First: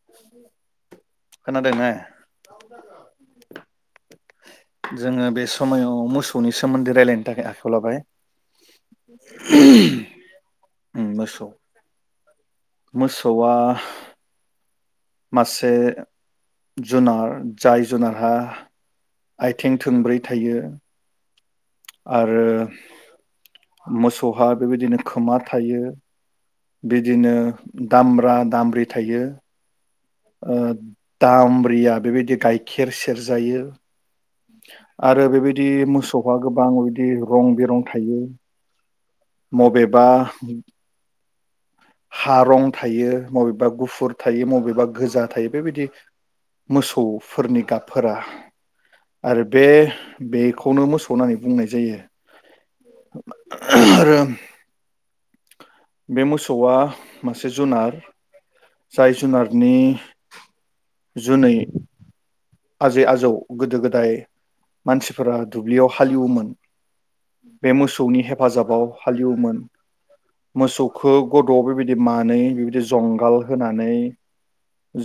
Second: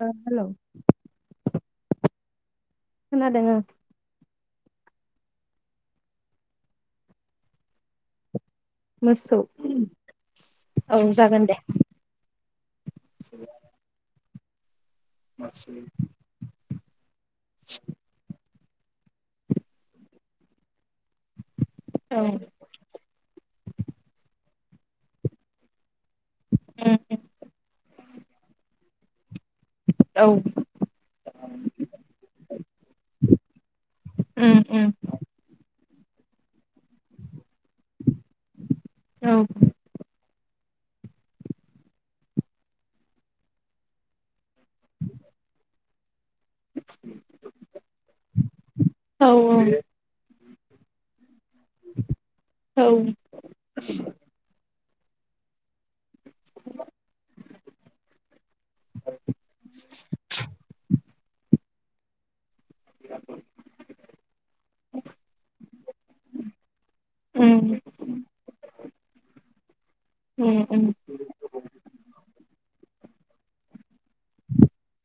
हेल' खोनादों ने खोनादों ओं जोङो बे समायाव मोसौनि सोमोन्दै रायलायनो थाखाय आखाइायाव लाबाय। मोसौ औ उम जागोन मोसौ दे मोसौआ मासे जुनार जाय जुनारा आइथें थोंब्रै थायो। औ आरो मोसौहा बेबायदिनो खोमा थायो। बिदिनो दामब्रा दामब्रि थायो औ ओ दामब्रिया बेबायदि गाइखेर सेर जायो औ औ आरो बेबायदि मोसौ सफा गोबां बिदि रं बिरं थायो। औ मबेबा हारं थायो मबेबा गुफुर थायो मबेबा बबेबा गोजा थायो बेबायदि मोसौफोरनि गाबफोरा आरो बे खौनो मोसौ नाहै बुंनाय जायो आरो बे मोसौआ मासे जुनार जाय जुनारनि जुनै आजै आजौ गोदो गोदाय मानसिफोरा दुब्लियाव हालेवोमोन बे मोसौनि हेफाजाबाव हालेवोमोन मोसौखौ गद'आव बेबायदि मानै बेबायदि जंगाल होनानै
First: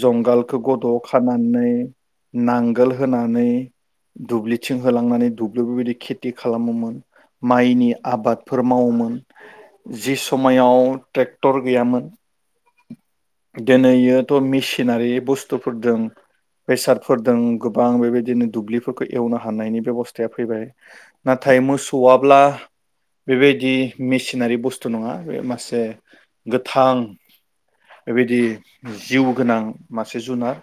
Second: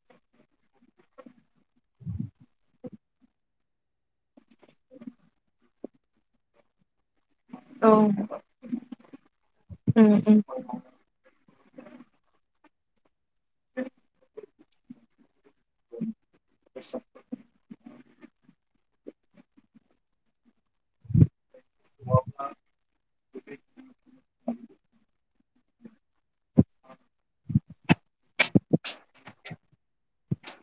जंगाल खौ गद'आव खानानै नांगोल होनानै दुब्लिथिं होलांनानै दुब्लियाव बेबायदि खेथि खालामोमोन। माइनि आबादफोर मावोमोन जि समायाव ट्रेक्टर गैयामोन दिनैयोथ' मिसिन सिनारि बुस्थु बथफोर दों बेसादफोर दों गोबां बेबायदिनो दुब्लि खौ एवनो हानायनि बेबस्थाया फैबाय ना नाथाय मोसौआाब्ला बेबायदि मेसिनारि बुस्थु नङा बे मासे गोथां बेबायदि जिउ गोनां मासे जुनार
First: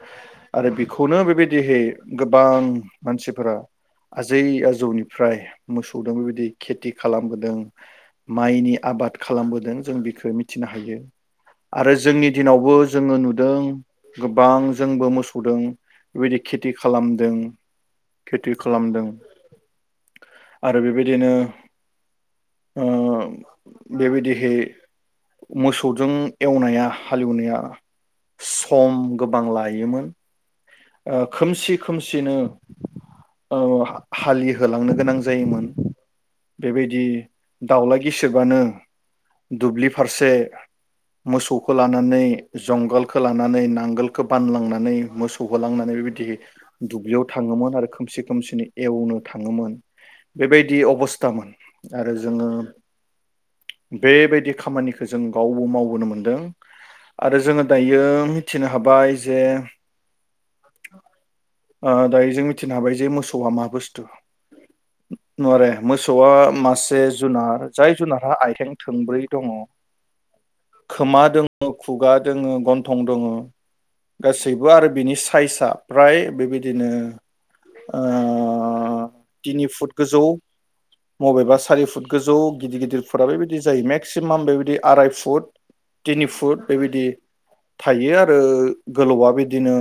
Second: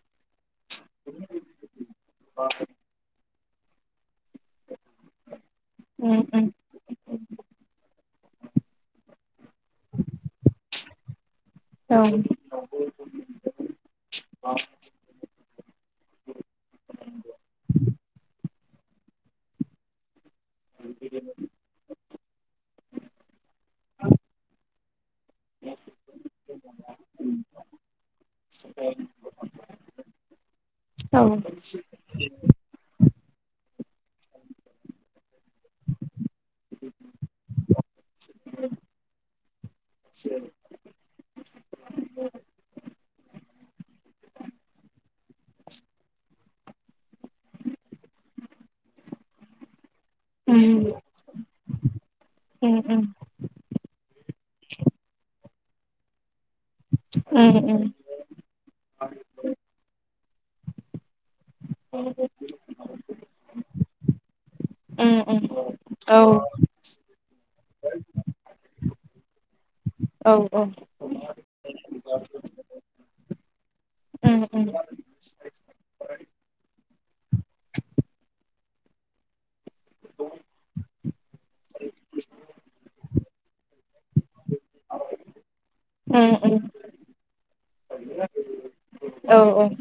आरो बेखौनो बेबायदिहै गोबां मान मानसिफोरा आजै आजौनिफ्राय मोसौदों बेबायदि खेथि खालामबोदों माइनि आबाद खालामबोदों जों बेखो मिथिनो हायो आरो जोंनि दिनावबो जोङो नुदों गोबां जोंबो मोसौदों बेबायदि खेथि खालामदों खेथ बि खालामदों आरो बेबायदिनो ओ बेबायदिहै मोसौजों एवनाया हालेवनाया सम गोबां लायोमोन। खोमसि खोमसिनो ओ हालिहोलांनो गोनां जायो जायोमोन बेबायदि दाउला गिसेबानो दुब्लि फारसे मोसौखौ लानानै जगालखौ लानानै नांगालखौ बानलांनानै मोसौ गलांनानै बेबायदि दुब्लियाव थाङोमोन आरो खोमसि खोमसिनि एवनो थाङोमोन बेबायदि अबस्थामोन आरो जोङो बेबायदि खामानिखौ जों गाव अ मावबोनो मोनदों आरो जोङो दायो मिथिनो हाबाय जे [inaudible] ओ दायो जों मिथिनो हाबाय जे मोसौआ मा बोस [inaudible] नङारे मोसौआ मासे जुनार जाय जुनारहा आथिं थोंब्रै दङ खोमा दों खुगा दोङ गन्थं दङ गासैबो आरो बिनि साइजआ फ्राय बेबायदिनो आ तिनि फुट गोजौ मबेबा सारि फुट गोजौ गिदिर गिदिरफोरा बेबायदि जायो मेक्सिमाम बेबायदि आराय फुट तिनि फुट बेबायदि थायो आरो गोलावा बिदिनो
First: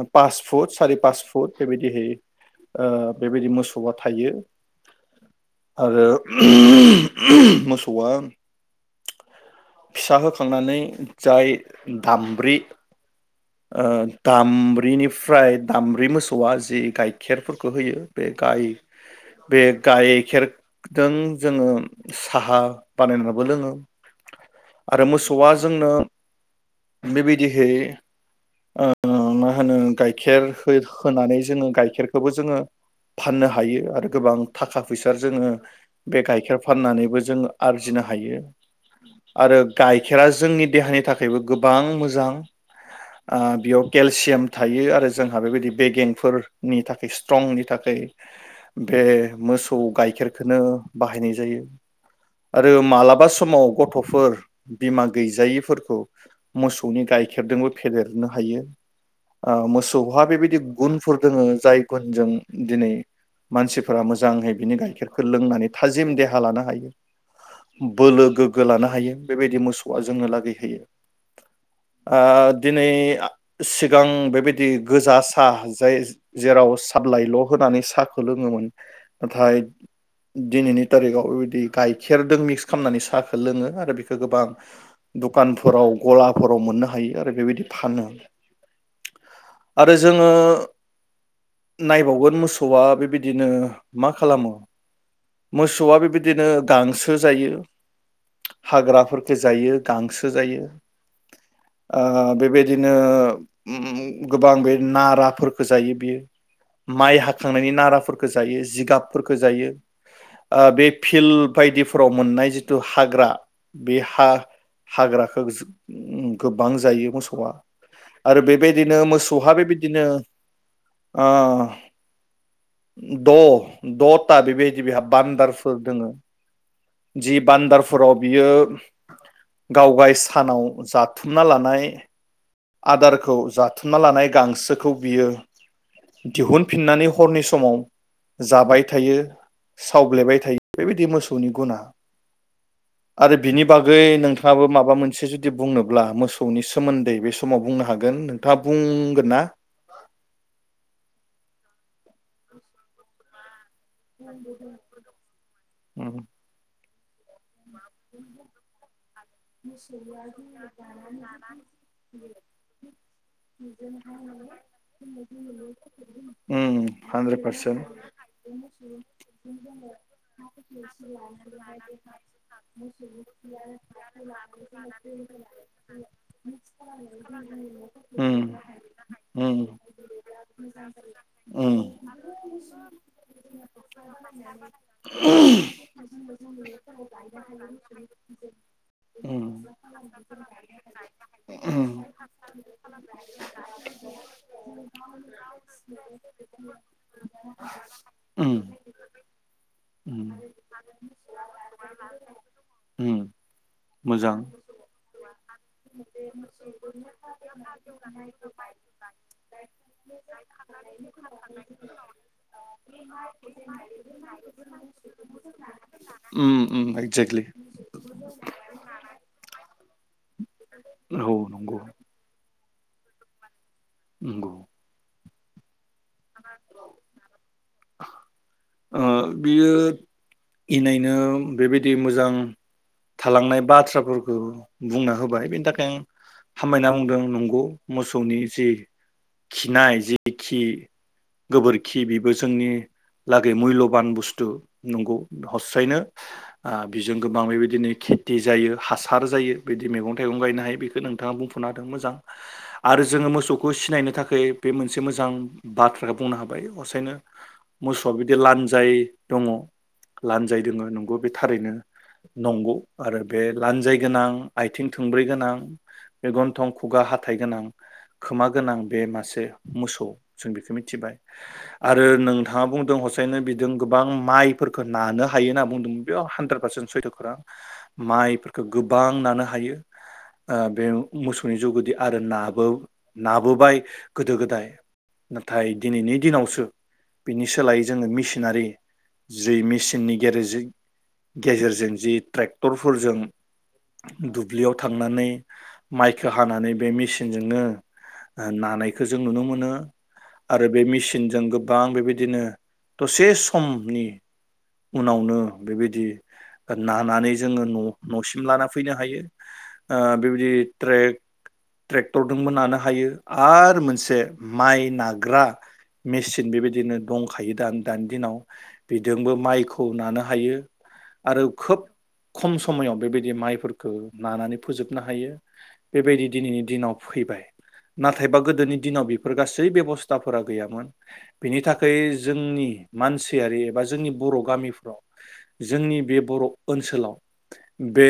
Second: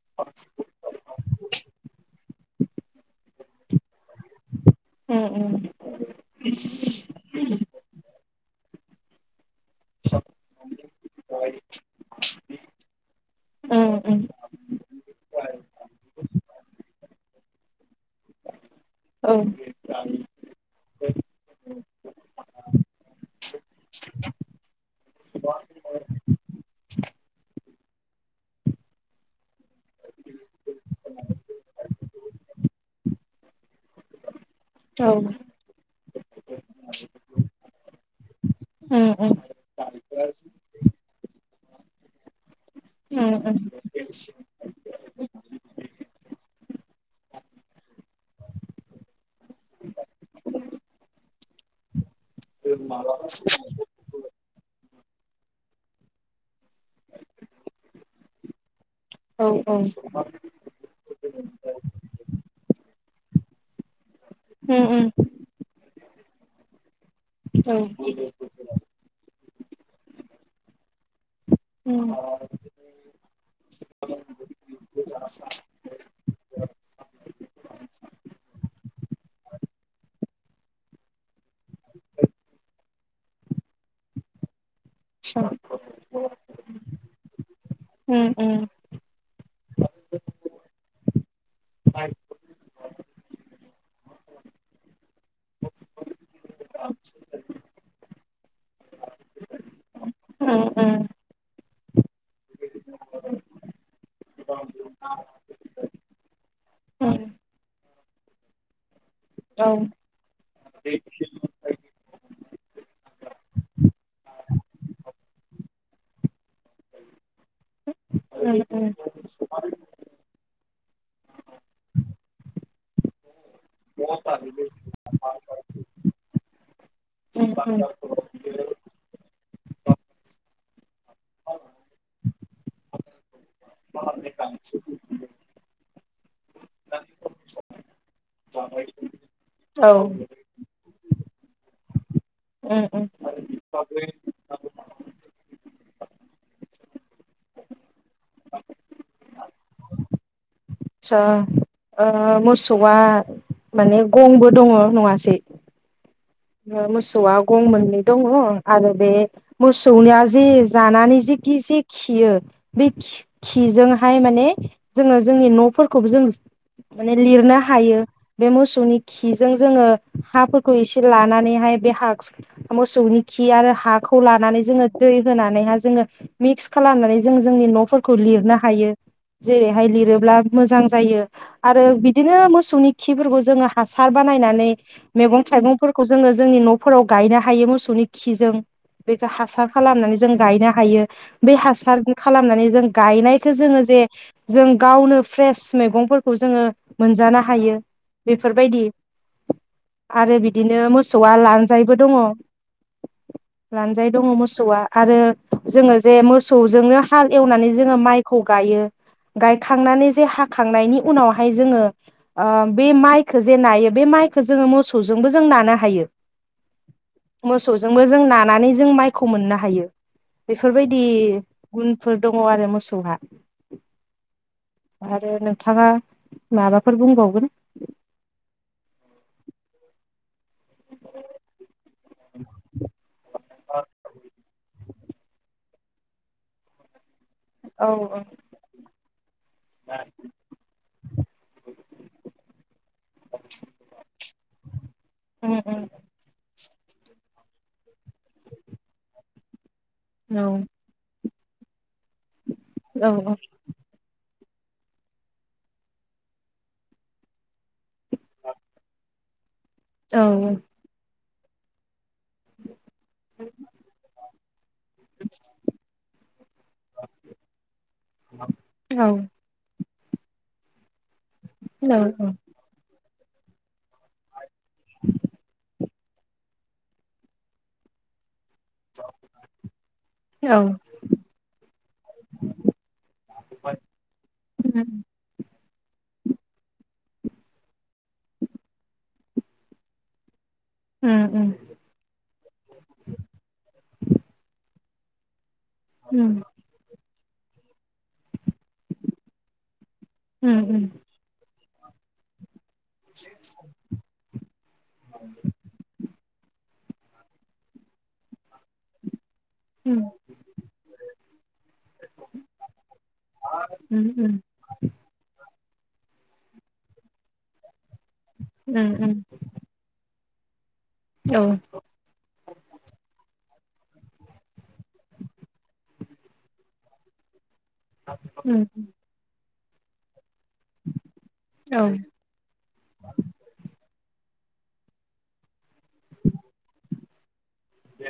आत पास फुट सारि पास फुट बेबायदिहै बेबायदि मोसौआ थायो आरो मोसौआ फिसा होखांनानै जाय दामब्रि दामब्रिनि फ्राय दामब्रि मोसौआ जि गाइखेरफोरखौ होयो बे गाय बे गायखेर दों जोङो साहा बानायनानैबो लोङो आरो मोसौआ जोंनो बेबायदिहै ओ मा होनो गाइखेर हो-होनानै जोङो गाइखेरखौबो जोङो फाननो हायो आरो गोबां थाखा फैसा जोङो बे गाइखेर फाननानैबो जोङो आरजिनो हायो आरो गाइखेरा जोंनि देहानि थाखायबो गोबां मोजां ओ बेयाव केलसियाम थायो आरो जोंहा बेबायदि बेगेंफोरनि थाखाय स्ट्रंनि थाखाय बे मोसौ गाइखेरखौनो बाहायनाय जायो आरो मालाबा समाव गथ'फोर बिमा गैजायैफोरखौ मोसौनि गाइखेरदोबो फेदेरनो हायो औ मोसौहा बेबायदि गुनफोर दोङो जाय गुनजों दिनै मानसिफोरा मोजाङै बिनि गाइखेरखौ लोंनानै थाजिम देहा हा लानो हायो बोलो गोग्गो लानो हायो बेबायदि मोसौआ जोंनो लागै होयो आ दिनै आ सिगां दि गोजा साहा जाय जेराव साबलाइल' होनानै साहाखौ लोङोमोन नाथाय दिनैनि थारिगाव गाइखेरदों मिक्स खालामनानै सा साखो लोङो आरो बेखौ गोबां दखानफोराव गलाफोराव मोननो हायो आरो बेबायदि फानो आरो जोङो नायबावगोन मोसौआ बेबायदिनो मा खालामो मोसौआ बेबायदिनो गांसो जायो हाग्राफोरखो जायो गांसो जायो ओ बेबायदिनो ओम गोबां बे नाराफोरखौ जायो बियो माइ हाखांनायनि नाराफोरखौ जायो जिगाब फोरखो औ जायो ओ बे फिल्ड बायदिफोराव मोननाय जिथु हाग्रा बे हा हाग्राखौ बिजु ओम गोबां जायो मोसौआ आरो उम उम बेबायदिनो मोसौहा बेबायदिनो आ दं दथा बेबायदि बेहा बान्दारफोर दोङो जि उम बान्दार उम फोराव बियो गावगाय सानाव जाथुमना लानाय आदारखौ जाथुमना लानाय गांसोखौ बियो दिहुनफिननानै हरनि समाव जाबाय थायो औ उम सावग्लेबाय थायो बेबायदि मोसौनि गुना उम आरो बिनि बागै नोंथाङाबो मा माबा मोनसे जुदि बुंनोब्ला मोसौनि सोमोन्दै बे [unintelligible] बुंनो हागोन नोंथाङा बुंगोन ना? आतसा ओ मोसौआ माने गंबो दङ' नङासै उम [unintelligible] मोसौआ गं मोननै दङ आरो बे मोसौनिया जे जानानै जेखि जे खियो बे खिजोंहाय माने जोङो जोंनि न'फोरखौबो जों उम माने हानद्रेद लिरनो पारसेन्ट हायो बे मोसौनि खिजों जोङो हाफोरखौ एसे लानानै बेहाय बे हा मोसौनि खि आरो हाखौ लानानै जोङो दै होनानैहाय जोङो मिक्स खालामनानै जों जोंनि न'फोरखौ उम लिरनो हायो उम जेरैहाय लिरोब्ला मोजां जायो उम आरो बिदिनो मोसौनि खिफोरखौ जोङो हासार बानायनानै मैगं थाइगंफोरखौ जोङो जोंनि न'फोराव ग गायनो हायो मोसौनि खिजों बेखौ उम हासार खालामनानै जों गायनो हायो बे उम हासार खालामनानै जों गायनायखौ जोङो जे जों गावनो फ्रेस मैगंफोरखौ जोङो मोनजानो हायो उम बेफोरबायदि उम आरो बि [unintelligible] मोसौआ लानजाइ बो दङ' उम लानजाय दङ' मोजां मोसौआ आरो जोङो जे मोसौजोंनो हाल एवनानै जोङो माइखौ गायो गायखांनानै जे हाखांनायनि उनावहाय जोङो ओ बे माइखो जे नायो बे माइखो जोङो मोसौजों जों नानो हायो उम उम एक्जेक्टलि मोसौजोंबो जों नानानै मायखौ मोननो हायो बेफोरबायदि औ नंगौ गुनफोर दङ आरो मो सौहा नंगौ आरो नोंथाङा माबाफोर बुंबावगोन? ओ बियो इनायनो बेबायदि मोजां थालांनाय बाथ्राफोरखौ बुंना होबाय बेनि थाखाय हामबायना बुंदों औ [unintelligible] मोसौनि जि खिनाय जिखि गोबोरखि बेबो जोंनि लागै मुल्यबान बुस टु नंगौ उम उम हसायैनो ओ बिजों गोबां बेबायदिनो खेथि जायो हासार जायो। बिदि मैगं थाइगं औ गायनो हायो बेखौ नों बिथाङा बुंफोरना होदों मोजां आरो जोङो औ मोसौखौ सिनायनो थाखै बे मोनसे मोजां बाथ्राखौ बुंनो हाबाय असायनो मोसौआ बिदि लान्जाय दङ' औ लानजाय दोङो नंगौ बे थारैनो नंगौ आरो बे लान्जाय गोनां। आइथिं थोंब्रै गोनां। [unintelligible] गनथं, खुगा, हाथाइ गोनां, खोमा गोनां बे औ औ मासे मोसौ। जों बेखो मिथिबाय। आरो आदसा नोंथाङा बुंदों। [unintelligible] बिदों गोबां माइफोरखौ नानो हायो होनना बुंदोंमोन बेयाव हानद्रेद पारसेन्ट सैथो खोथा माइफोर गोबां नानो हायो, ओ बे मोसौनि जुगुदि आरो नाबो नाबोबाय गोदो गोदाय नाथाय दिनैनि दिनावसो बिनि सोलायै जोङो मेसिनारि जि मेसिननि गेरेरजों। गेजेरजों जि ट्रेक्टरफोरजों दुब्लियाव थांनानै माइखो हानानै बे मेसिन जोंनो नानायखौ जों नुनो मोनो। आरो बे मेसिनजों गो बां बेबायदिनो। दसे समनि उनावनो बेबायदि नानानै जोङो न' न'सिम लाना फै फैनो हायो, ओ बेबायदि ट्रेक- ट्रेक्टरदोंबो नानो हायो, आरो मोनसे, माइ नाग्रा मेसिन बेबायदिनो दंखायो दा। दानि दिनाव बेदोंबो माइखौ नानो हायो। आरो खोब खम समायाव बेबायदि माइफोर नानानै फोजोबनो हायो बेबायदि दिनैनि दिनाव फैबाय। नाथायबा गोदोनि दिनाव बे गासै बेब'स्था। फोरा गैयामोन बिनि थाखाय जोंनि मानसियारि एबा जोंनि बर' गामिफ्राव जोंनि बे बर' ओनसोलाव। बे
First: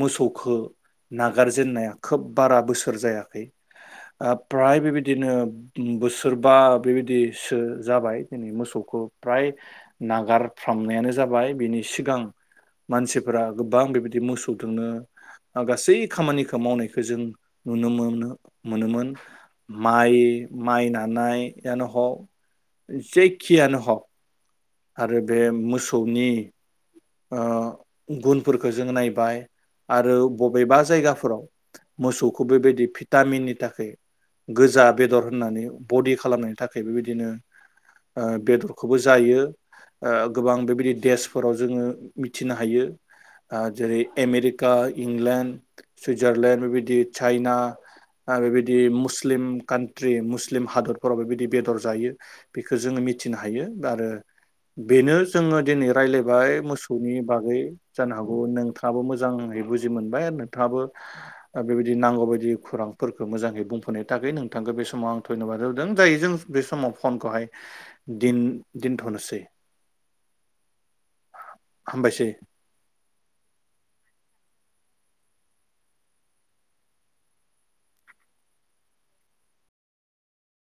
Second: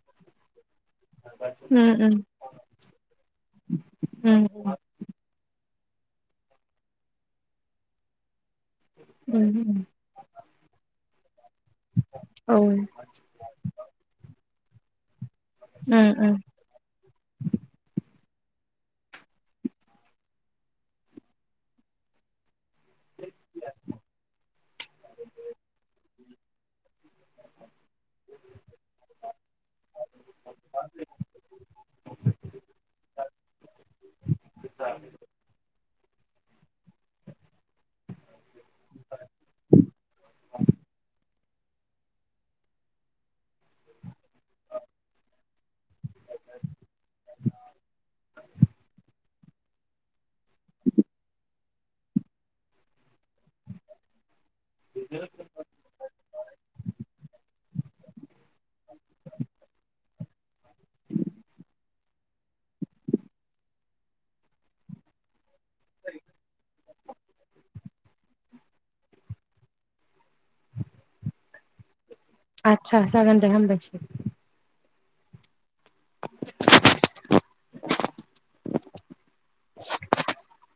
मोसौ [unintelligible] नागारजेननाया खोब बारा बोसोर जायाखै, ओ फ्राय बेबायदिनो बोसोरबा बेबायदिसो जाबाय । दिनै मोसौखौ फ्राय नागारफ्रामनायानो जाबाय बिनि सिगां मानसिफोरा गोबां बेबायदि मोसौ दोंनो गासै खामानिखौ मावनायखौ जों नुनो मोनो मोनोमोन माइ माइ नानाय यानो ह जे खियानो‌ हग आरो बे मोसौनि ओ गुनफोरखौ जों नायबाय आरो बबेबा जायगाफोराव मोसौखौ बेबायदि भिटामिननि थाखाय गोजा बेदर होननानै बडि खालामनायनि थाखाय बेबायदिनो बेदरखौबो जायो गोबां बेबायदि देसफोराव जोङो मिथिनो हायो जेरै आमेरिका इंलेण्ड सुइजारलेण्ड बेबायदि चाइना बेबायदि मुस्लिम कान्ट्रि [unintelligible] हादरफोरावबो बिदि बेदर जायो बेखो जोङो मिथिनो हायो आरो बेनो जोङो दिनै रायज्लायबाय मोसौ हुनि बागै जानो हागौ औ नोंथाङाबो मोजाङै बुजि मोनबाय नोंथाङाबो ओ बेबाय बि नांगौ बायदि खुरांफोरखौ मोजाङै बुंफोरनो थाखाय नोंथांखौ बे समाव आं धन्यबाद हो [unintelligible] जों बे समाव फनखौहाय दिन दिनथ'नोसै। हामबासै आदसा जागोन दे हामबायसै । [unintelligible] [inaudible]